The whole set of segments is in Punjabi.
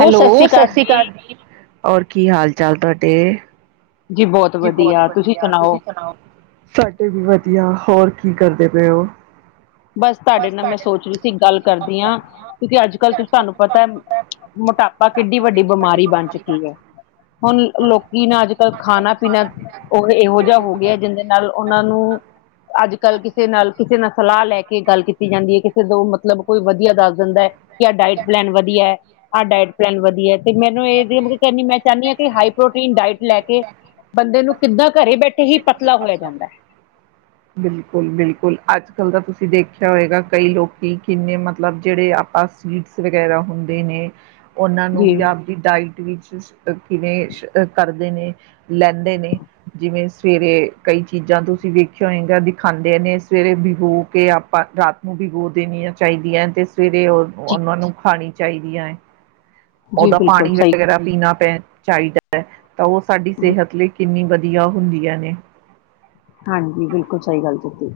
ਹੈਲੋ, ਸਤਿ ਸ੍ਰੀ ਅਕਾਲ ਜੀ, ਹੋਰ ਕੀ ਹਾਲ- ਚਾਲ, ਤੁਹਾਡੇ। ਜੀ ਬਹੁਤ ਵਧੀਆ। ਤੁਸੀਂ ਸੁਣਾਓ? ਸੁਣਾਓ। ਸਾਡੇ ਵੀ ਵਧੀਆ, ਹੋਰ ਕੀ ਕਰਦੇ ਪਏ ਉਹ? ਬਸ ਤੁਹਾਡੇ ਨਾਲ, ਮੈਂ ਸੋਚ ਰਹੀ ਸੀ, ਗੱਲ ਕਰਦੀ ਹਾਂ, ਕਿਉਂਕਿ ਅੱਜ ਕੱਲ ਤੁਹਾਨੂੰ ਪਤਾ ਮੋਟਾਪਾ ਕਿੱਡੀ ਵੱਡੀ, ਬਿਮਾਰੀ ਬਣ ਚੁੱਕੀ ਹੈ। ਹੁਣ ਲੋਕੀ ਨਾ। ਖਾਨਾ- ਪੀਨਾ, ਉਹ ਇਹੋ ਜਿਹਾ ਹੋ ਗਿਆ। ਜਿੰਹਦੇ ਨਾਲ ਉਹਨਾਂ ਨੂੰ ਅੱਜ ਕੱਲ ਕਿਸੇ ਨਾਲ, ਕਿਸੇ ਨਾਲ, ਸਲਾਹ ਲੈ ਕੇ ਹੀ, ਗੱਲ ਕੀਤੀ ਜਾਂਦੀ ਹੈ। ਕਿਸੇ ਤੋਂ ਮਤਲਬ, ਕੋਈ ਵਧੀਆ ਦੱਸ ਦਿੰਦਾ ਹੈ। ਕਿ ਆਹ ਡਾਇਟ ਪਲੈਨ ਵਧੀਆ ਹੈ। ਹਾ ਡਾਇਟ ਪਲੈਨ ਵਧੀਆ। ਤੇ ਮੈਨੂੰ ਇਹ ਕ, ਮੈਂ ਚਾਹੁੰਦੀ ਹਾਂ ਕਿ, ਹਾਈ ਪ੍ਰੋਟੀਨ ਡਾਇਟ ਲੈ ਕੇ ਬੰਦੇ ਨੂੰ ਕਿੱਦਾਂ। ਘਰੇ ਬੈਠੇ ਹੀ, ਪਤਲਾ ਹੋਇਆ ਜਾਂਦਾ ਹੈ। ਬਿਲਕੁਲ-ਬਿਲਕੁਲ। ਅੱਜ ਕੱਲ ਦਾ ਤੁਸੀਂ ਦੇਖਿਆ, ਹੋਏਗਾ ਕਈ ਲੋਕੀ, ਕਿੰਨੇ ਮਤਲਬ ਜਿਹੜੇ, ਆਪਾਂ ਸੀਡਸ ਵਗੈਰਾ ਹੁੰਦੇ ਨੇ। ਉਹਨਾਂ ਨੂੰ ਜੀ, ਵੀ, ਆਪਦੀ ਡਾਇਟ ਵਿੱਚ, ਕਿਵੇਂ ਕਰਦੇ ਨੇ ਲੈਂਦੇ ਨੇ, ਜਿਵੇਂ ਸਵੇਰੇ ਕਈ ਚੀਜ਼ਾਂ, ਤੁਸੀਂ ਵੇਖਿਆ ਹੋਏਗਾ, ਦਿਖਾਉਂਦੇ ਨੇ ਸਵੇਰੇ ਭਿਗੋ ਕੇ, ਆਪਾਂ ਰਾਤ ਨੂੰ ਭਿਗੋ, ਦੇਣੀਆਂ ਚਾਹੀਦੀਆਂ ਤੇ। ਸਵੇਰੇ ਉਹ ਜੀ, ਉਹਨਾਂ ਨੂੰ, ਖਾਣੀ ਚਾਹੀਦੀਆਂ ਹੈ। ਜੀ ਉਹਦਾ ਬਿਲਕੁਲ ਪਾਨੀ, ਸਹੀ ਵਗੈਰਾ ਪੀਨਾ ਪੈ ਚਾਹੀਦਾ ਹੈ, ਤਾਂ ਉਹ ਸਾਡੀ, ਸਿਹਤ ਲਈ ਕਿੰਨੀ ਵਧੀਆ, ਹੁੰਦੀਆਂ ਨੇ। ਹਾਂਜੀ, ਬਿਲਕੁਲ ਸਹੀ ਗੱਲ ਕੀਤੀ।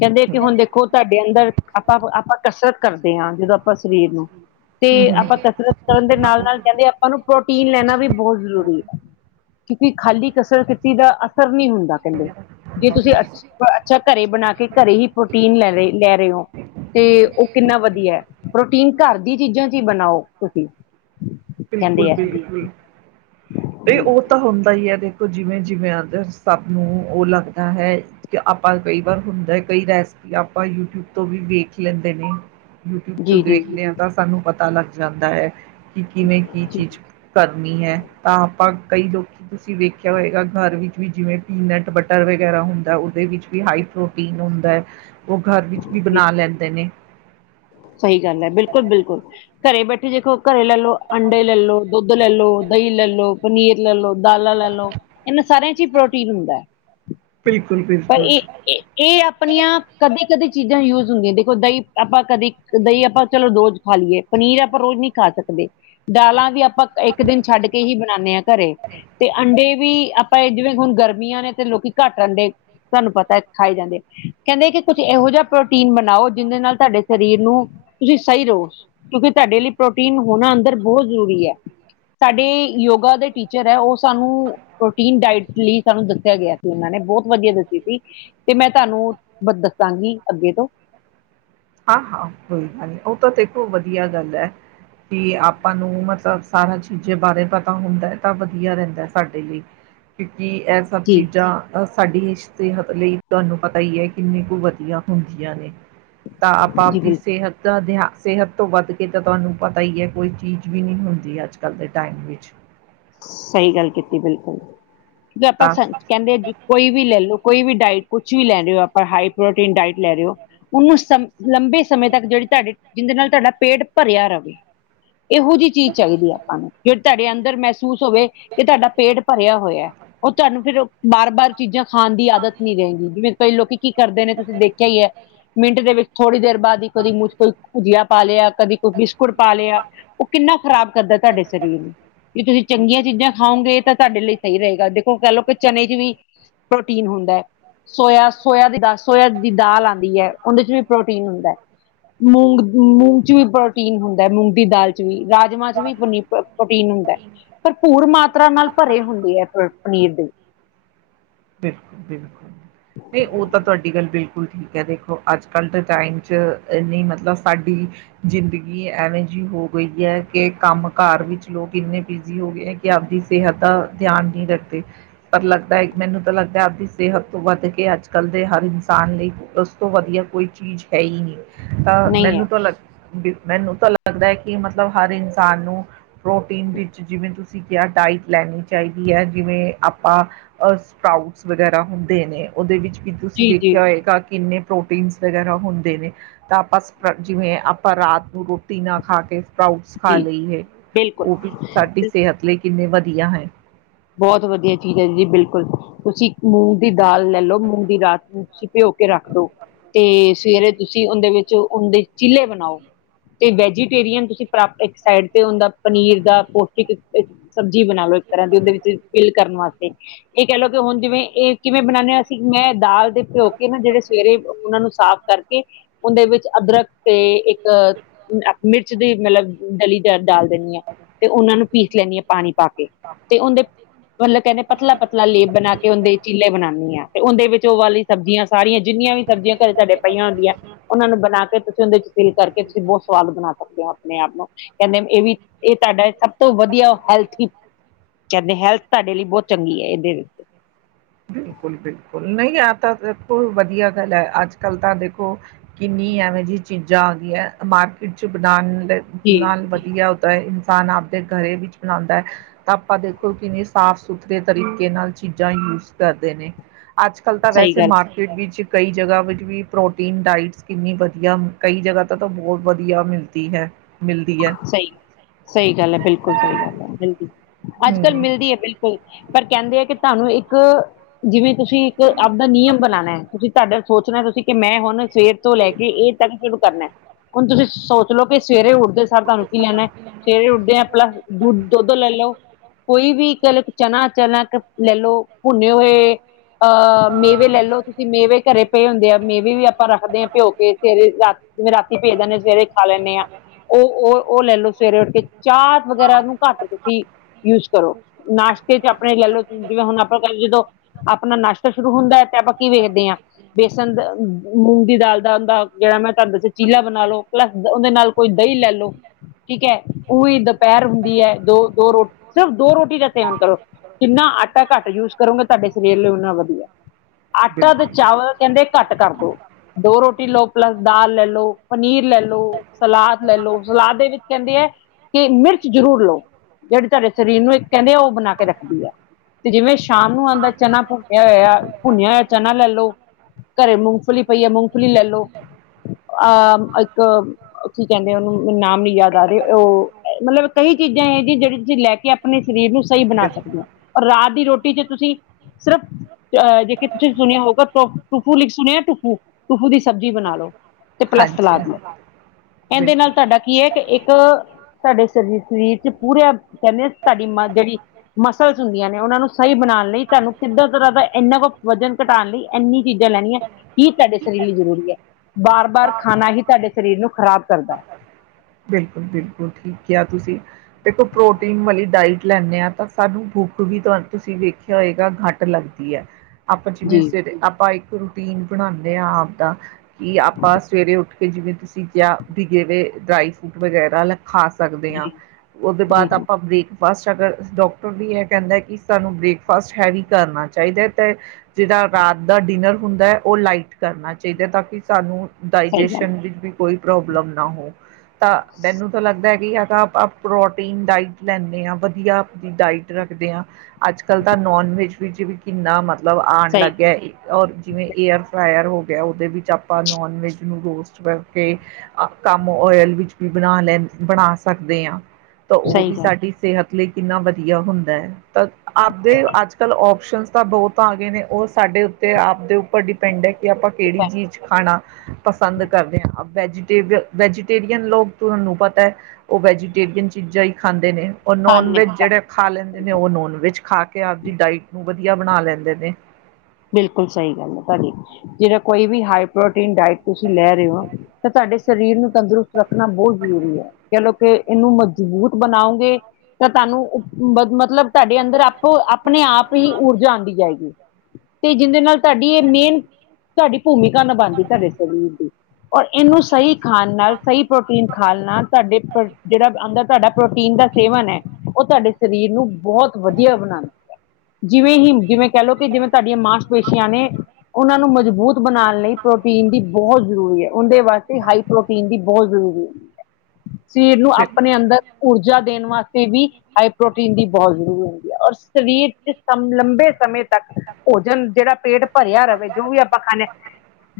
ਕਹਿੰਦੇ ਕਿ ਹੁਨ ਦੇਖੋ, ਤੁਹਾਡੇ ਅੰਦਰ ਆਪਾਂ। ਆਪਾਂ ਕਸਰਤ ਕਰਦੇ ਹਾਂ, ਜਦੋਂ ਆਪਾਂ, ਸਰੀਰ ਨੂੰ ਤੇ ਆਪਾਂ, ਕਸਰਤ ਕਰਨ ਦੇ ਨਾਲ- ਨਾਲ ਕਹਿੰਦੇ ਆਪਾਂ, ਨੂੰ ਪ੍ਰੋਟੀਨ ਲੈਨਾ ਵੀ, ਬਹੁਤ ਜ਼ਰੂਰੀ ਹੈ। ਦੇ ਕਿਉਂਕਿ ਖਾਲੀ ਕਸਰਤ, ਕੀਤੀ ਦਾ ਅਸਰ ਨਹੀ, ਹੁੰਦਾ ਕਹਿੰਦੇ। ਨਾਲ ਜੇ ਨਾਲ ਤੁਸੀ ਅੱਛਾ, ਘਰੇ ਬਨਾ ਕੇ, ਘਰੇ ਹੀ ਪ੍ਰੋਟੀਨ ਲੈ ਰਹੇ ਲੈ ਰਹੇ ਹੋ। ਤੇ ਉਹ ਕਿੰਨਾ ਵਧੀਆ। ਪ੍ਰੋਟੀਨ ਘਰ ਦੀ, ਚੀਜ਼ਾਂ ਚ ਹੀ, ਬਨਾਓ ਤੁਸੀ ਬਿਲਕੁਲ- ਬਿਲਕੁਲ ਤੇ ਜੀ, ਉਹ ਤਾਂ ਹੁੰਦਾ ਹੀ ਹੈ ਦੇਖੋ ਜਿਵੇਂ- ਜਿਵੇਂ ਆਦਰ ਸਭ ਨੂੰ ਉਹ ਲੱਗਦਾ ਹੈ। ਕਿ ਆਪਾਂ ਕਈ ਵਾਰ ਹੁੰਦਾ ਹੈ ਕਈ ਰੈਸਪੀ ਆਪਾਂ ਯੂਟਿਊਬ ਤੋਂ ਵੀ ਵੇਖ ਲੈਂਦੇ ਨੇ ਯੂਟਿਊਬ ਚ ਜੀ, ਜੀ, ਦੇਖਦੇ ਹਾਂ ਤਾਂ ਸਾਨੂੰ ਪਤਾ ਲੱਗ ਜਾਂਦਾ ਹੈ। ਕਿ ਕਿਵੇਂ ਕੀ ਜੀ, ਚੀਜ਼ ਕਰਨੀ ਹੈ ਤਾਂ ਆਪਾਂ ਕਈ ਲੋਕ ਤੁਸੀਂ ਵੇਖਿਆ ਹੋਏਗਾ, ਘਰ ਵਿੱਚ ਵੀ ਜਿਵੇਂ, ਪੀਨਟ ਬਟਰ, ਵਗੈਰਾ ਹੁੰਦਾ। ਉਹਦੇ ਵਿੱਚ ਵੀ ਹਾਈ ਫੋ ਪੀਣ ਹੁੰਦਾ ਹੈ, ਉਹ ਘਰ ਵਿੱਚ ਵੀ, ਜੀ। ਬਣਾ ਲੈਂਦੇ ਨੇ। ਸਹੀ ਗੱਲ ਹੈ ਬਿਲਕੁਲ ਬਿਲਕੁਲ ਘਰੇ ਬੈਠੇ ਦੇਖੋ ਘਰੇ ਲੈ ਲਓ ਅੰਡੇ ਲੈ ਲ ਲੋ ਦੁੱਧ ਲੈ ਲਓ ਦਹੀਂ ਲੈ ਲਓ ਪਨੀਰ ਲੈ ਲਓ ਦਾਲਾਂ ਲੈ ਲਓ ਇਹਨਾਂ ਸਾਰਿਆਂ ਚ ਹੀ ਪ੍ਰੋਟੀਨ ਹੁੰਦਾ ਹੈ। ਬਿਲਕੁਲ ਪਰ ਬਿਲਕੁਲ ਇਹ- ਇਹ ਆਪਣੀਆਂ ਕਦੇ- ਕਦੇ ਚੀਜ਼ਾਂ ਯੂਜ ਹੁੰਦੀਆਂ ਦੇਖੋ ਦਹੀਂ ਆਪਾਂ ਕਦੇ ਦਹੀਂ ਆਪਾਂ ਚਲੋ ਰੋਜ਼ ਖਾ ਲਈਏ ਪਨੀਰ ਆਪਾਂ ਰੋਜ਼ ਨਹੀਂ ਖਾ ਸਕਦੇ ਦਾਲਾਂ ਵੀ ਆਪਾਂ ਆਪਾਂ ਇੱਕ ਦਿਨ ਛੱਡ ਕੇ ਹੀ ਬਣਾਉਂਦੇ ਹਾਂ ਘਰੇ ਤੇ ਅੰਡੇ ਵੀ ਭਾਈ ਜਿਵੇਂ ਹੁਣ ਗਰਮੀਆਂ ਨੇ ਤੇ ਲੋਕੀ ਘੱਟ ਰਹਿੰਦੇ ਤੁਹਾਨੂੰ ਪਤਾ ਖਾ ਜਾਂਦੇ ਕਹਿੰਦੇ ਕਿ ਕੁਝ ਇਹੋ ਜਿਹਾ ਪ੍ਰੋਟੀਨ ਬਣਾਓ ਜਿਹਦੇ ਨਾਲ ਤੁਹਾਡੇ ਸਰੀਰ ਨੂੰ ਤੁਸੀਂ ਸਹੀ ਰਹੋ ਕਿਉਂਕਿ ਤੁਹਾਡੇ ਲਈ ਪ੍ਰੋਟੀਨ ਹੋਣਾ ਅੰਦਰ ਬਹੁਤ ਜ਼ਰੂਰੀ ਹੈ। ਸਾਡੇ ਯੋਗਾ ਦੇ ਟੀਚਰ ਹੈ ਉਹ ਸਾਨੂੰ ਰੋਟੀਨ ਡਾਇਟ ਲਈ ਸਾਨੂੰ ਦੱਸਿਆ ਗਿਆ ਸੀ ਉਹਨਾਂ ਨੇ ਬਹੁਤ ਵਧੀਆ ਦੱਸੀ ਸੀ ਤੇ ਮੈਂ ਤੁਹਾਨੂੰ ਦੱਸਾਂਗੀ ਅੱਗੇ ਤੋਂ ਹਾਂ -ਹਾਂ ਕੋਈ ਗੱਲ ਨਹੀਂ ਉਹ ਤਾਂ ਦੇਖੋ ਵਧੀਆ ਗੱਲ ਹੈ। ਕਿ ਆਪਾਂ ਨੂੰ ਮਤਲਬ ਸਾਰਾ ਚੀਜ਼ੇ ਬਾਰੇ ਪਤਾ ਹੁੰਦਾ ਹੈ ਤਾਂ ਵਧੀਆ ਰਹਿੰਦਾ ਸਾਡੇ ਲਈ। ਕਿਉਂਕਿ ਇਸ ਸਭ ਜੀ ਚੀਜ਼ਾਂ ਸਾਡੀ ਸਿਹਤ ਲਈ ਤੁਹਾਨੂੰ ਪਤਾ ਹੀ ਹੈ ਕਿੰਨੀ ਕੁਛ ਵਧੀਆ ਹੁੰਦੀਆਂ ਨੇ ਤਾਂ ਆਪਾਂ ਆਪ ਜੀ ਦੀ ਬਿਲਕੁਲ ਸਿਹਤ ਤਾਂ ਹਾ ਸਿਹਤ ਤੋਂ ਵੱਧ ਕੇ ਤਾਂ ਤੁਹਾਨੂੰ ਪਤਾ ਹੀ ਹੈ ਕੋਈ ਚੀਜ਼ ਵੀ ਨਹੀਂ ਹੁੰਦੀ ਅੱਜ ਕੱਲ ਦੇ ਟਾਈਮ ਵਿੱਚ ਸਹੀ ਗੱਲ ਕੀਤੀ ਬਿਲਕੁਲ ਆਪਾਂ ਕਹਿੰਦੇ ਕੋਈ ਵੀ ਲੈ ਲਓ ਕੋਈ ਵੀ ਡਾਇਟ ਕੁਛ ਵੀ ਲੈ ਰਹੇ ਹੋ ਆਪਾਂ ਹਾਈ ਪ੍ਰੋਟੀਨ ਡਾਇਟ ਲੈ ਰਹੇ ਹੋ ਉਹਨੂੰ ਸ ਲੰਬੇ ਸਮੇਂ ਤੱਕ ਜਿਹੜੀ ਤੁਹਾਡੇ ਜਿਹਦੇ ਨਾਲ ਤੁਹਾਡਾ ਪੇਟ ਭਰਿਆ ਤਾਂ ਰਹੇ ਇਹੋ ਜਿਹੀ ਚੀਜ਼ ਚਾਹੀਦੀ ਆਪਾਂ ਨੂੰ ਜਿਹੜੇ ਤੁਹਾਡੇ ਅੰਦਰ ਮੈ ਹੋਵੇ ਕਿ ਤੁਹਾਡਾ ਪੇਟ ਭਰਿਆ ਹੋਇਆ ਉਹ ਤੁਹਾਨੂੰ ਫਿਰ ਬਾਰ- ਬਾਰ ਚੀਜ਼ਾਂ ਖਾਣ ਦੀ ਆਦਤ ਨਹੀਂ ਰਵਣਗੀ ਜਿਵੇਂ ਕਈ ਲੋਕੀ ਕੀ ਕਰਦੇ ਨੇ ਤੁਸੀਂ ਦੇਖਿਆ ਹੀ ਹੈ ਮਿੰਟ ਦੇ ਵਿੱਚ ਥੋੜੀ ਦੇਰ ਬਾਅਦ ਹੀ ਕਦੀ ਮੁਚ ਕੋਈ ਭੁਜੀਆ ਪਾ ਲਿਆ ਕਦੀ ਕੋਈ ਬਿਸਕੁਟ ਪਾ ਲਿਆ ਉਹ ਕਿੰਨਾ ਖਰਾਬ ਕਰਦਾ ਤੁਹਾਡੇ ਸਰੀਰ ਨੂੰ ਤੁਸੀਂ ਚੰਗੀਆਂ ਚੀਜ਼ਾਂ ਖਾਓਗੇ ਤਾਂ ਤੁਹਾਡੇ ਲਈ ਸਹੀ ਰਹੇਗਾ ਦੇਖੋ ਕਹਿ ਲਓ ਕਿ ਚਨੇ ਚ ਵੀ ਪ੍ਰੋਟੀਨ ਹੁੰਦਾ ਹੈ ਸੋਇਆ ਸੋਇਆ ਦੀ ਦਾ ਸੋਇਆ ਦੀ ਦਾਲ ਆਉਂਦੀ ਹੈ ਉਹਦੇ ਚ ਵੀ ਪ੍ਰੋਟੀਨ ਹੁੰਦਾ। ਮੂੰਗ ਮੂੰਗ ਚ ਵੀ ਪ੍ਰੋਟੀਨ ਹੁੰਦਾ ਮੂੰਗ ਦੀ ਦਾਲ ਚ ਵੀ ਰਾਜਮਾਂ ਚ ਵੀ ਨੀ ਪ੍ਰੋਟੀਨ ਹੁੰਦਾ। ਭੂਰ ਬਿਲਕੁਲ ਮਾਤਰਾ ਨਾਲ ਭਰੇ ਹੁੰਦੇ ਹੈ ਪਨੀਰ ਦੇ। ਬਿਲਕੁਲ -ਬਿਲਕੁਲ। ਨਹੀਂ ਉਹ ਤਾਂ ਤੁਹਾਡੀ ਗੱਲ ਬਿਲਕੁਲ ਠੀਕ ਹੈ ਦੇਖੋ ਅੱਜ ਕੱਲ੍ਹ ਦੇ ਟਾਈਮ ਚ ਇੰਨੀ ਮਤਲਬ ਸਾਢੀ ਜ਼ਿੰਦਗੀ ਐਵੇਂ ਜਿਹੀ ਹੋ ਗਈ ਹੈ ਕਿ ਕੰਮ ਕਾਰਲ ਵਿੱਚ ਲੋਕ ਇੰਨੇ ਬਿਜ਼ੀ ਹੋ ਗਏ ਹੈਕੇ ਕਿ ਆਪਦੀ ਸਿਹਤ ਦਾ ਧਿਆਨ ਨਹੀਂ ਰੱਖਦੇ ਪਰ ਲੱਗਦਾ ਮੈਨੂੰ ਤਾਂ ਲੱਗਦਾ ਆਪਦੀ ਸਿਹਤ ਤੋਂ ਵੱਧ ਕੇ ਅੱਜ ਕੱਲ੍ਹ ਦੇ ਹਰ ਇਨਸਾਨ ਲਈ ਤੋਂ ਵਧੀਆ ਕੋਈ ਚੀਜ਼ ਹੈ ਹੀ ਨਹੀਂ ਤਾਂ ਨਹੀਂ ਹੈ ਮੈਨੂੰ ਤਾਂ ਲੱਗ ਮੈਨੂੰ ਤਾਂ ਲੱਗਦਾ ਹੈ ਕਿ ਮਤਲਬ ਹਰ ਇਨਸਾਨ ਨੂੰ ਪ੍ਰੋਟੀਨ ਵਿੱਚ ਜਿਵੇਂ ਤੁਸੀਂ ਕਿਹਾ ਡਾਇਟ ਲੈਣੀ ਚਾਹੀਦੀ ਹੈ ਜਿਵੇਂ ਆਪਾਂ ਆ ਸਪਰਾਊਟਸ ਵਗੈਰਾ ਹੁੰਦੇ ਨੇ ਉਹਦੇ ਵਿੱਚ ਵੀ। ਤੁਸੀਂ ਜੀ ਜੀ ਦੇਖਿਆ ਹੋਏਗਾ ਕਿੰਨੇ ਪ੍ਰੋਟੀਨ ਵਗੈਰਾ ਹੁੰਦੇ ਨੇ ਤਾਂ ਆਪਾਂ ਜਿਵੇਂ ਆਪਾਂ ਰਾਤ ਨੂੰ ਰੋਟੀ ਨਾ ਖਾ ਕੇ ਸਪਰਾਊਟਸ ਖਾ ਜੀ ਲਈ ਹੈ, ਉਹ ਵੀ ਬਿਲਕੁਲ ਸਾਡੀ ਸਿਹਤ ਲਈ ਕਿੰਨੀ ਵਧੀਆ ਹੈ। ਬਹੁਤ ਵਧੀਆ ਚੀਜ਼ ਹੈ, ਜੀ ਬਿਲਕੁਲ ਤੁਸੀਂ ਮੂੰਗ ਦੀ ਦਾਲ ਲੈ ਲਓ ਮੂੰਗ ਦੀ ਰਾਤ ਨੂੰ ਭਿਓ ਕੇ ਰੱਖ ਦੋ ਤੇ ਸਵੇਰੇ ਤੁਸੀਂ ਉਹਦੇ ਵਿੱਚ ਉਹਦੇ ਚੀਲੇ ਬਣਾਓ। ਤੇ ਵੈਜੀਟੇਰੀਅਨ ਤੁਸੀਂ ਇੱਕ ਸਾਈਡ ਤੇ ਹੁੰਦਾ ਪਨੀਰ ਦਾ ਪੋਸ਼ਟਿਕ ਸਬਜ਼ੀ ਬਣਾ ਲੋ, ਇੱਕ ਤਰ੍ਹਾਂ ਦੀ ਉਹਦੇ ਵਿੱਚ ਪਿਲ ਕਰ ਵਾਸਤੇ, ਇਹ ਕਹਿ ਲਓ ਕਿ ਹੁਣ ਜਿਵੇਂ ਇਹ ਕਿਵੇਂ ਬਣਾਨੇ ਆ ਅਸੀਂ ਮੈਂ ਦਾਲ ਦੇ ਭਿਓ ਕੇ ਨਾ ਜਿਹੜੇ ਸਵੇਰੇ ਉਹਨਾਂ ਨੂੰ ਸਾਫ਼ ਕਰਕੇ ਉਹਦੇ ਵਿੱਚ ਅਦਰਕ ਤੇ, ਅਹ ਮਿਰਚ ਦੀ ਮਤਲਬ ਦਲੀ ਡਾਲ ਦਿੰਦੀ ਹਾਂ ਤੇ ਉਹਨਾਂ ਨੂੰ ਪੀਸ ਲੈਂਦੀ ਹਾਂ, ਪਾਣੀ ਪਾ ਕੇ ਤੇ ਉਹਦੇ ਮਤਲਬ ਕਹਿੰਦੇ ਪਤਲਾ ਪਲਾ ਲੇਪ ਬਣਾ ਕੇ ਉਹਦੇ ਚੀਲੇ ਬਣਾਦੀ ਹਾਂ ਤੇ ਉਹਦੇ ਵਿੱਚ ਉਹ ਵਾਲੀ ਸਬਜ਼ੀਆਂ ਸਾਰੀਆਂ ਜਿੰਨੀਆਂ ਵੀ ਸਬਜ਼ੀਆਂ ਕਦੇ ਤੁਹਾਡੇ ਪਈਆਂ ਹੁੰਦੀਆਂ, ਉਹਨਾਂ ਨੂੰ ਬਣਾ ਕੇ ਤੁਸੀਂ ਉਹਦੇ ਚ ਫਿੱਲ ਕਰਕੇ ਤੁਸੀਂ ਬਹੁਤ ਸਵਾਦ ਬਣਾ ਸਕਦੇ ਹੋ, ਆਪਣੇ ਆਪ ਨੂੰ ਕਹਿੰਦੇ ਇਹ ਵੀ ਇਹ ਤੁਹਾਡਾ ਤੋਂ ਵਧੀਆ ਉਹ ਹੈਲਥ ਹੀ ਕਹਿੰਦੇ, ਹੈਲਥ ਤੁਹਾਡੇ ਲਈ ਬਹੁਤ ਚੰਗੀ ਹੈ ਇਹਦੇ, ਬਿਲਕੁਲ, ਬਿਲਕੁਲ, ਨਹੀਂ ਆ ਤਾਂ ਦੇਖੋ ਵਧੀਆ ਗੱਲ ਹੈ ਅੱਜ ਕੱਲ ਤਾਂ ਦੇਖੋ। ਕਿੰਨੀ ਐਵੇਂ ਜਿਹੀ ਚੀਜ਼ਾਂ ਆਦੀਆਂ ਮਾਰਕੀਟ ਚ ਬਣਾਣ ਲੋ ਜੀ ਨਾਲ ਵਧੀਆ, ਇਨਸਾਨ ਆਪਦੇ ਘਰੇ ਵਿੱਚ ਬਣਾਦਾ ਹੈ। ਤਾਂ ਆਪਾਂ ਦੇਖੋ ਕਿੰਨੀ ਸਾਫ਼ ਸੁਥਰੇ ਤਰੀਕੇ ਨਾਲ ਚੀਜ਼ਾਂ ਯੂਜ ਕਰਦੇ ਨੇ ਅੱਜ-ਕੱਲ ਤਾਂ ਸਹੀ ਵੈਸੇ ਗੱਲ ਮਾਰ ਵਿੱਚ ਕਈ ਜਗ੍ਹਾ ਵਿੱਚ ਵੀ ਪ੍ਰੋਟੀਨ ਡਾਇਟਸ ਕਿੰਨੀ ਵਧੀਆ, ਕਈ ਜਗ੍ਹਾ ਤਾਂ ਤਾਂ ਬਹੁਤ ਵਧੀਆ ਮਿਲਦੀ। ਹੈ ਮਿਲਦੀ ਹੈ। ਸਹੀ ਸਹੀ ਗੱਲ ਹੈ, ਬਿਲਕੁਲ ਸਹੀ ਗੱਲ ਹੈ ਬਿਲਕਲ ਅੱਜ-ਕੱਲ ਹਮ ਮਿਲਦੀ ਹੈ ਬਿਲਕੁਲ। ਪਰ ਕਹਿੰਦੇ ਆ ਕਿ ਤੁਹਾਨੂੰ ਇੱਕ ਜਿਵੇਂ, ਤੁਸੀਂ ਇੱਕ ਆਪਦਾ ਨਿਯਮ ਬਣਾਣਾ, ਤੁਸੀਂ ਤੁਹਾਡਾ ਸੋਚਣਾ ਤੁਸੀਂ ਕਿ ਮੈਂ ਹੁਣ ਸਵੇਰ ਤੋਂ ਲੈ ਕੇ ਇਹ ਤੱਕ ਸ਼ੁਰੂ ਕਰਨਾ ਹੁਣ ਤੁਸੀਂ ਸੋਚ ਲਓ ਕਿ ਸਵੇਰੇ ਉੱਠਦੇ। ਤੁਹਾਨ ਰੁਕੀ ਲੈਣਾ ਸਵੇਰੇ ਉੱਠਦੇ ਐ ਪਹਿਲਾ ਦੁੱਧ ਦੁੱਧ ਲੈ ਲਓ। ਕੋਈ ਵੀ ਕਹਿ ਲਓ ਚਨਾ ਚਨਾ ਲੈਲੋ ਭੁੰਨੇ ਹੋਏ। ਅਹ ਮੇਵੇ ਲੈ ਲਓ, ਤੁਸੀਂ ਮੇਵੇ ਘਰੇ ਪਏ ਹੁੰਦੇ ਆ ਮੇਵੇ ਵੀ ਆਪਾਂ ਰੱਖਦੇ ਹਾਂ ਭਿਓ ਕੇ ਸਵੇਰੇ ਰਾ। ਜਿਵੇਂ ਰਾਤੀ ਪਿਊ ਲੋ ਦਿਨੇ ਆ ਸਵੇਰੇ ਖਾ ਲੈਂਦੇ ਹਾਂ। ਉਹ ਉਹ ਲੈ ਲਓ, ਸਵੇਰੇ ਉੱਠ ਕੇ ਚਾਹ ਵਗੈਰਾ ਉਹਨੂੰ ਘੱਟ ਤੁਸੀਂ ਯੂਜ ਕਰੋ ਨਾਸ਼ਤੇ ਚ ਆਪਣੇ ਲੈ ਲਓ, ਜਿਵੇਂ ਹੁਣ ਆਪਾਂ ਕਰ ਜਦੋਂ। ਆਪਣਾ ਨਾਸ਼ਤਾ ਸ਼ੁਰੂ ਹੁੰਦਾ ਹੈ, ਤੇ ਆਪਾਂ ਕੀ ਵੇਖਦੇ ਹਾਂ। ਬੇਸਣ ਮੂੰਗ ਦੀ ਦਾਲ ਦਾ ਹੁੰਦਾ ਜਿਹੜਾ ਮੈਂ ਤੁੰਦ ਚ ਚੀਲਾ ਬਣਾ ਲੋ, ਪਲੱਸ ਉਹਦੇ ਨਾਲ ਕੋਈ ਦਹੀਂ ਲੈ ਲਓ। ਠੀਕ ਹੈ ਉਹੀ ਦੁਪਹਿਰ ਹੁੰਦੀ ਹੈ, ਦੋ ਦੋ ਰੋ ਸਿਰਫ ਦੋ ਰੋਟੀ ਦਾ ਸੇਵਨ ਕਰੋ। ਕਿੰਨਾ ਆਟਾ ਘੱਟ ਯੂਜ ਕਰੂੰਗੇ, ਤੁਹਾਡੇ ਸਰੀਰ ਲਈ ਉਨਾ ਵਧੀਆ ਆਟਾ ਤੇ ਚਾਵਲ। ਕਹਿੰਦੇ ਘੱਟ ਕਰਦੋ ਦੋ ਰੋਟੀ ਲਓ, ਪਲੱਸ ਦਾਲ ਲੈ ਲਓ, ਪਨੀਰ ਲੈ ਲਓ ਸਲਾਦ। ਲੈ ਲਓ ਸਲਾਦ ਦੇ ਵਿੱਚ ਕਹਿੰਦੇ ਹੈ, ਕਿ ਮਿਰਚ ਜ਼ਰੂਰ ਲਓ। ਜਿਹੜੀ ਤੁਹਾਡੇ ਸਰੀਰ ਨੂੰ ਇੱਕ ਕਹਿੰਦੇ, ਆ ਉਹ ਬਣਾ ਕੇ ਰੱਖਦੀ ਹੈ। ਤੇ ਜਿਵੇਂ ਸ਼ਾਮ ਨੂੰ ਆਦਾ ਚਨਾ ਭੁੰਨਆ ਹੋਇਆ, ਭੁੰਨਿਆ ਹੋਇਆ ਚਨਾ ਲੈ ਲਓ। ਘਰੇ ਮੂੰਗਫਲੀ ਪਈ ਆ ਮੂੰਗਫਲੀ ਲੈਲੋ ਅਹ ਇੱਕ ਸੀ ਕਹਿੰਦੇ ਉਹਨੂੰ ਨਾਮ ਨੀ ਯਾਦ ਆ ਰਹੀ, ਉਹ ਮਤਲਬ ਕਈ ਚੀਜ਼ਾਂ ਇਹ ਜੀ ਜਿਹੜੀ ਲੈ ਕੇ ਆਪ ਆਪਣੇ ਸਰੀਰ ਨੂੰ ਸਹੀ ਬਣਾ ਸਕਦੇ ਹੋ, ਔਰ ਰਾਤ ਦੀ ਰੋਟੀ ਚ ਤੁਸੀਂ ਸਿਰਫ ਅ ਜੇ ਤੁਸੀਂ ਸੁਣਿਆ ਹੋਊਗਾ, ਟੂਫੂ ਲਿਖ ਸੁਣਿਆ ਟੂਫੂ ਟੂਫੂ ਦੀ ਸਬਜ਼ੀ ਬਣਾ ਲੋ। ਤੇ ਪਲੱਸ ਹਾਂਜੀ ਸਲਾਦ ਲੇ ਲਓ ਇਹਦੇ ਨਾਲ ਬਿਲਕੁਲ ਤੁਹਾਡਾ ਕੀ ਹੈ, ਕਿ ਇੱਕ ਤੁਹਾਡੇ ਸਰੀਰ ਸਰੀਰ ਚ ਪੂਰੀ, ਕਹਿੰਦੇ ਸਾਡੀ ਮਸਲ ਜਿਹੜੀ, ਮਸਲਸ ਹੁੰਦੀਆਂ ਨੇ ਉਹਨਾਂ ਨੂੰ ਸਹੀ ਬਣਾਣ ਲਈ ਤੁਹਾਨੂੰ ਸਿੱਧਾ ਤਰ੍ਹਾਂ ਦਾ ਇੰਨਾ ਕੁ ਵਜ਼ਨ ਘਟਾਣ ਲਈ ਇੰਨੀ ਚੀਜ਼ਾਂ ਲੈਣੀਆਂ, ਕੀ ਸਾਡੇ ਸਰੀਰ ਲਈ ਜ਼ਰੂਰੀ ਹੈ। ਬਾਰ, ਬਾਰ ਖਾਣਾ ਹੀ ਤੁਹਾਡੇ ਸਰੀਰ ਨੂੰ ਖਰਾਬ- ਬਿਲਕੁਲ-ਬਿਲਕੁਲ ਠੀਕ ਕਿਹਾ ਤੁਸੀਂ। ਦੇਖੋ ਪ੍ਰੋਟੀਨ ਵਾਲੀ ਡਾਇਟ ਲੈਂਦੇ, ਹਾਂ ਤਾਂ ਸਾਨੂੰ ਭੁੱਖ ਵੀ ਤੁਸੀਂ ਵੇਖ ਹੋਏਗਾ ਘਟ ਲੱਗਦੀ ਏ। ਆਪਾਂ ਜਿਵੇਂ ਜੀ ਸਵੇਰੇ ਆਪਾਂ ਇੱਕ ਰੂਟੀਨ ਬਣਾਂਦੇ ਆਂ ਆਪ ਦਾ ਕਿ ਆ ਆਪਾਂ ਸਵੇਰੇ ਉੱਠ ਕੇ ਜਿਵੇਂ ਤੁਸੀਂ ਚਾਅ, ਪੀ ਗੇਵੇ ਡਰਾਈ ਫਰੂਟ ਵਗੈਰਾ ਲੇਣ ਖਾ ਸਕਦੇ ਆਂ, ਜੀ ਉਹਦੇ ਜੀ ਬਾਅਦ ਜੀ ਆਪਾਂ ਬਰੇਕ ਫਾਸਟ ਅਗਰ ਡਾਕਟਰ ਵੀ ਇਹ ਕਹਿੰਦਾ ਕਿ ਸਾਨੂੰ ਬ੍ਰੇਕਫਾਸਟ ਹੈਵੀ ਕਰਨਾ ਚਾਹੀਦਾ ਤੇ ਜਿਹੜਾ ਰਾਤ ਦਾ ਡਿਨਰ ਹੁੰਦਾ, ਉਹ ਲਾਈਟ ਕਰਨਾ ਚਾਹੀਦਾ ਤਾਂ ਕਿ ਸਾਨੂੰ ਸਹੀ ਗੱਲ ਡਾਇਜੇਸ਼ਨ ਵਿੱਚ ਵੀ ਕੋਈ ਪ੍ਰੋਬਲਮ ਨਾਂ ਹੋ, ਤਾਂ ਮੈਨੂੰ ਤਾਂ ਲੱਗਦਾ ਏ ਕਿ ਐਸਾ ਆਪਾਂ ਆਪ ਪ੍ਰੋਟੀਨ ਡਾਇਟ ਲੈਂਣੇ ਆ, ਵਧੀਆ ਆਪ ਦੀ ਡਾਇਟ ਰੱਖਦੇ ਆਂ। ਅੱਜ-ਕੱਲ ਦਾ ਨੋਨ ਵੈਜ ਵਿੱਚ ਵੀ ਕਿੰਨਾ ਮਤ ਮਤਲਬ ਆਉਣ ਸਹੀ ਲੱਗ ਗਿਆ, ਔਰ ਜਿਵੇਂ ਕਿ ਏਅਰ ਫਰਾਇਰ ਹੋ ਗਿਆ, ਉਹਦੇ ਵਿੱਚ ਆਪਾਂ ਨੋਨ ਵੈਜ ਉਹਨੂੰ ਰੋਸਟ ਕਰ ਕੇ ਅ ਕਮ ਓਇਲ ਵਿੱਚ ਵੀ ਬਣਾ ਲੈਂ, ਬਣਾ ਸਕਦੇ ਆਂ ਤਾਂ ਉਹ ਸਹੀ ਵੀ ਗੱਲ ਸਾਡੀ ਸਿਹਤ ਲਈ ਕਿੰਨਾ ਵਧੀਆ ਹੁੰਦਾ ਏ। ਆਪਦੇ ਅੱਜ-ਕੱਲ੍ਹ ਓਪਸ਼ਨਸ ਤਾਂ ਬਹੁਤ ਆ ਗਏ ਨੇਂ ਉਹ ਸਾਡੇ ਉੱਤੇ ਆਪਦੇ ਉ ਉੱਪਰ ਡਿਪੈਂਡ ਏ ਕਿ ਆਪਾਂ ਕਿਹੜੀ ਚੀਜ਼ ਖਾਣਾ ਪਸੰਦ ਕਰਦੇ ਹਾਂ। ਅ ਵੈਜੀਟੇਵੀਅਰ ਵੈਜੀਟੇਰੀਅਨ ਲੋਕ ਤੁਹਾਨੂੰ ਪਤਾ ਏ ਉਹ ਵੈਜੀਟੇਰੀਅਨ ਚੀਜ਼ਾਂ ਈ ਖਾਂਦੇ ਨੇਂ। ਉਹ ਨੋਨ ਖਾਣ ਨੇ ਵੈਜ ਪੀਤਾ ਜਿਹੜੇ ਖਾ ਲੈਂਦੇ ਨੇਂ, ਉਹ ਨੋਨ ਵੈਜ ਖਾ ਕੇ ਆਪਦੀ ਡਾਇਟ ਨੂੰ ਵਧੀਆ ਬਣਾ ਲੈਂਦੇ ਨੇਂ। ਬਿਲਕੁਲ ਸਹੀ ਗੱਲ ਐ ਤੁਹਾਡੀ। ਜਿਹੜਾ ਕੋਈ ਵੀ ਹਾਈ ਪ੍ਰੋਟੀਨ ਡਾਇਟ ਤੁਸੀਂ ਲੈ ਰਹੇ ਹੋ ਤਾਂ ਤੁਹਾਡੇ ਸਰੀਰ ਨੂੰ ਤੰਦਰੁਸਤ ਰੱਖਣਾ ਬਹੁਤ ਜ਼ਰੂਰੀ ਐ, ਕਹਿ ਲਓ ਤੇ ਇਹਨੂੰ ਮਜ਼ਬੂਤ ਬਣਾਓਗੇ ਤਾਂ ਤਹਾਨੂੰ ਉ ਮਤ ਮਤਲਬ ਤੁਹਾਡੇ ਅੰਦਰ ਆਪੋ ਆਪਣੇ ਆਪ ਹੀ ਊਰਜਾ ਆਂਦੀ ਜਾਏਗੀ। ਤੇ ਜਿਹਦੇ ਨਾਲ ਤੁਹਾਡੀ ਇਹ ਮੇਨ ਤੁਹਾਡੀ ਭੂਮਿਕਾ ਨਿਭਾਉਂਦੀ ਤੁਹਾਡੇ ਸਰੀਰ ਦੀ ਔਰ ਇਹਨੂੰ ਸਹੀ ਖਾਣ ਨਾਲ ਸਹੀ ਪ੍ਰੋਟੀਨ ਖਾਣ ਨਾਲ ਤੁਹਾਡੇ ਪ੍ ਜਿਹੜਾ ਅੰਦਰ ਤੁਹਾਡਾ ਪ੍ਰੋਟੀਨ ਦਾ ਸੇਵਨ ਏ ਉਹ ਤੁਹਾਡੇ ਸਰੀਰ ਨੂੰ ਬਹੁਤ ਵਧੀਆ ਬਣਾਂਣਾ, ਜਿਵੇਂ ਹੀ ਜਿਵੇਂ ਕਹਿ ਲਓ ਕਿ ਜਿਵੇਂ ਮਾਸ ਪੇਸ਼ੀਆਂ ਨੇਂ, ਉਹਨਾਂ ਨੂੰ ਮਜ਼ਬੂਤ ਬਣਾਉਣ ਲਈ ਪ੍ਰੋਟੀਨ ਦੀ ਬਹੁਤ ਜ਼ਰੂਰੀ ਹੈ ਉੰਦੇ ਵਾਸਤੇ ਤੇ ਹਾਈ ਪ੍ਰੋਟੀਨ ਦੀ ਬਹੁਤ ਜ਼ਰੂਰੀ ਏ, ਸਰੀਰ ਨੂੰ ਫਿਰ ਆਪਣੇ ਅੰਦਰ ਊਰਜਾ ਦੇਣ ਵਾਸਤੇ ਵੀ ਹਾਈ ਪ੍ਰੋਟੀਨ ਦੀ ਬਹੁਤ ਜ਼ਰੂਰੀ ਹੁੰਦੀ ਹੈ, ਔਰ ਸਰੀਰ ਚ ਸਮ ਲੰਬੇ ਸਮੇਂ ਤੱਕ ਭੋਜਨ ਜਿਹੜਾ ਪੇਟ ਭਰਿਆ ਰਵੇ, ਜੋ ਵੀ ਆਪਾਂ ਖਾਂਣੇ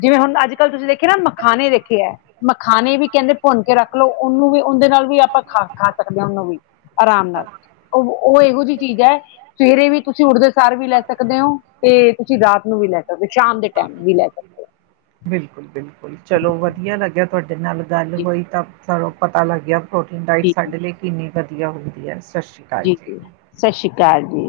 ਜਿਵੇਂ ਹੁਣ ਅੱਜ-ਕੱਲ ਤੁਸੀਂ ਦੇਖਿਆ ਨਾਂ ਮਖਾਣੇ ਵੇਖੇ ਏ। ਮਖਾਣੇ ਵੀ ਕਹਿੰਦੇ ਭੁੰਨ ਕੇ ਰੱਖ ਲਓ ਉਹਨੂੰ ਵੀ ਉਹਦੇਂ ਨਾਲ ਵੀ ਆਪਾਂ ਖਾ ਖਾ ਸਕਦੇ ਆਂ ਉਹਨੂੰ ਵੀ ਆਰਾਮ ਨਾਲ ਉਹ ਉਹ ਇਹੋ ਜਿਹੀ ਚੀਜ਼ ਐ, ਸਵੇਰੇ ਵੀ ਤੁਸੀਂ ਉੱਠਦੇ ਸਾਰ ਵੀ ਲੈ ਸਕਦੇ ਔਂ। ਤੇ ਤੁਸੀਂ ਰਾਤ ਨੂੰ ਵੀ ਲੈ ਸਕਦੇ, ਸ਼ਾਮ ਦੇ ਟਾਈਮ ਵੀ ਲੈ ਸਕਦੇ। ਹੋ ਬਿਲਕੁਲ ਬਿਲਕੁਲ, ਚਲੋ ਵਧੀਆ ਲੱਗਿਆ ਤੁਹਾਡੇ ਨਾਲ ਗੱਲ ਜੀ ਹੋਈ ਤਾਂ ਸਾਨੂੰ ਪਤਾ ਲੱਗਿਆ ਪ੍ਰੋਟੀਨ ਡਾਇਟ ਜੀ ਸਾਡੇ ਲਈ ਕਿੰਨੀ ਵਧੀਆ ਹੁੰਦੀ ਐ, ਸਤਿ ਸ਼੍ਰੀ ਅਕਾਲ। ਜੀ, ਸਤਿ ਸ੍ਰੀ ਅਕਾਲ ਜੀ।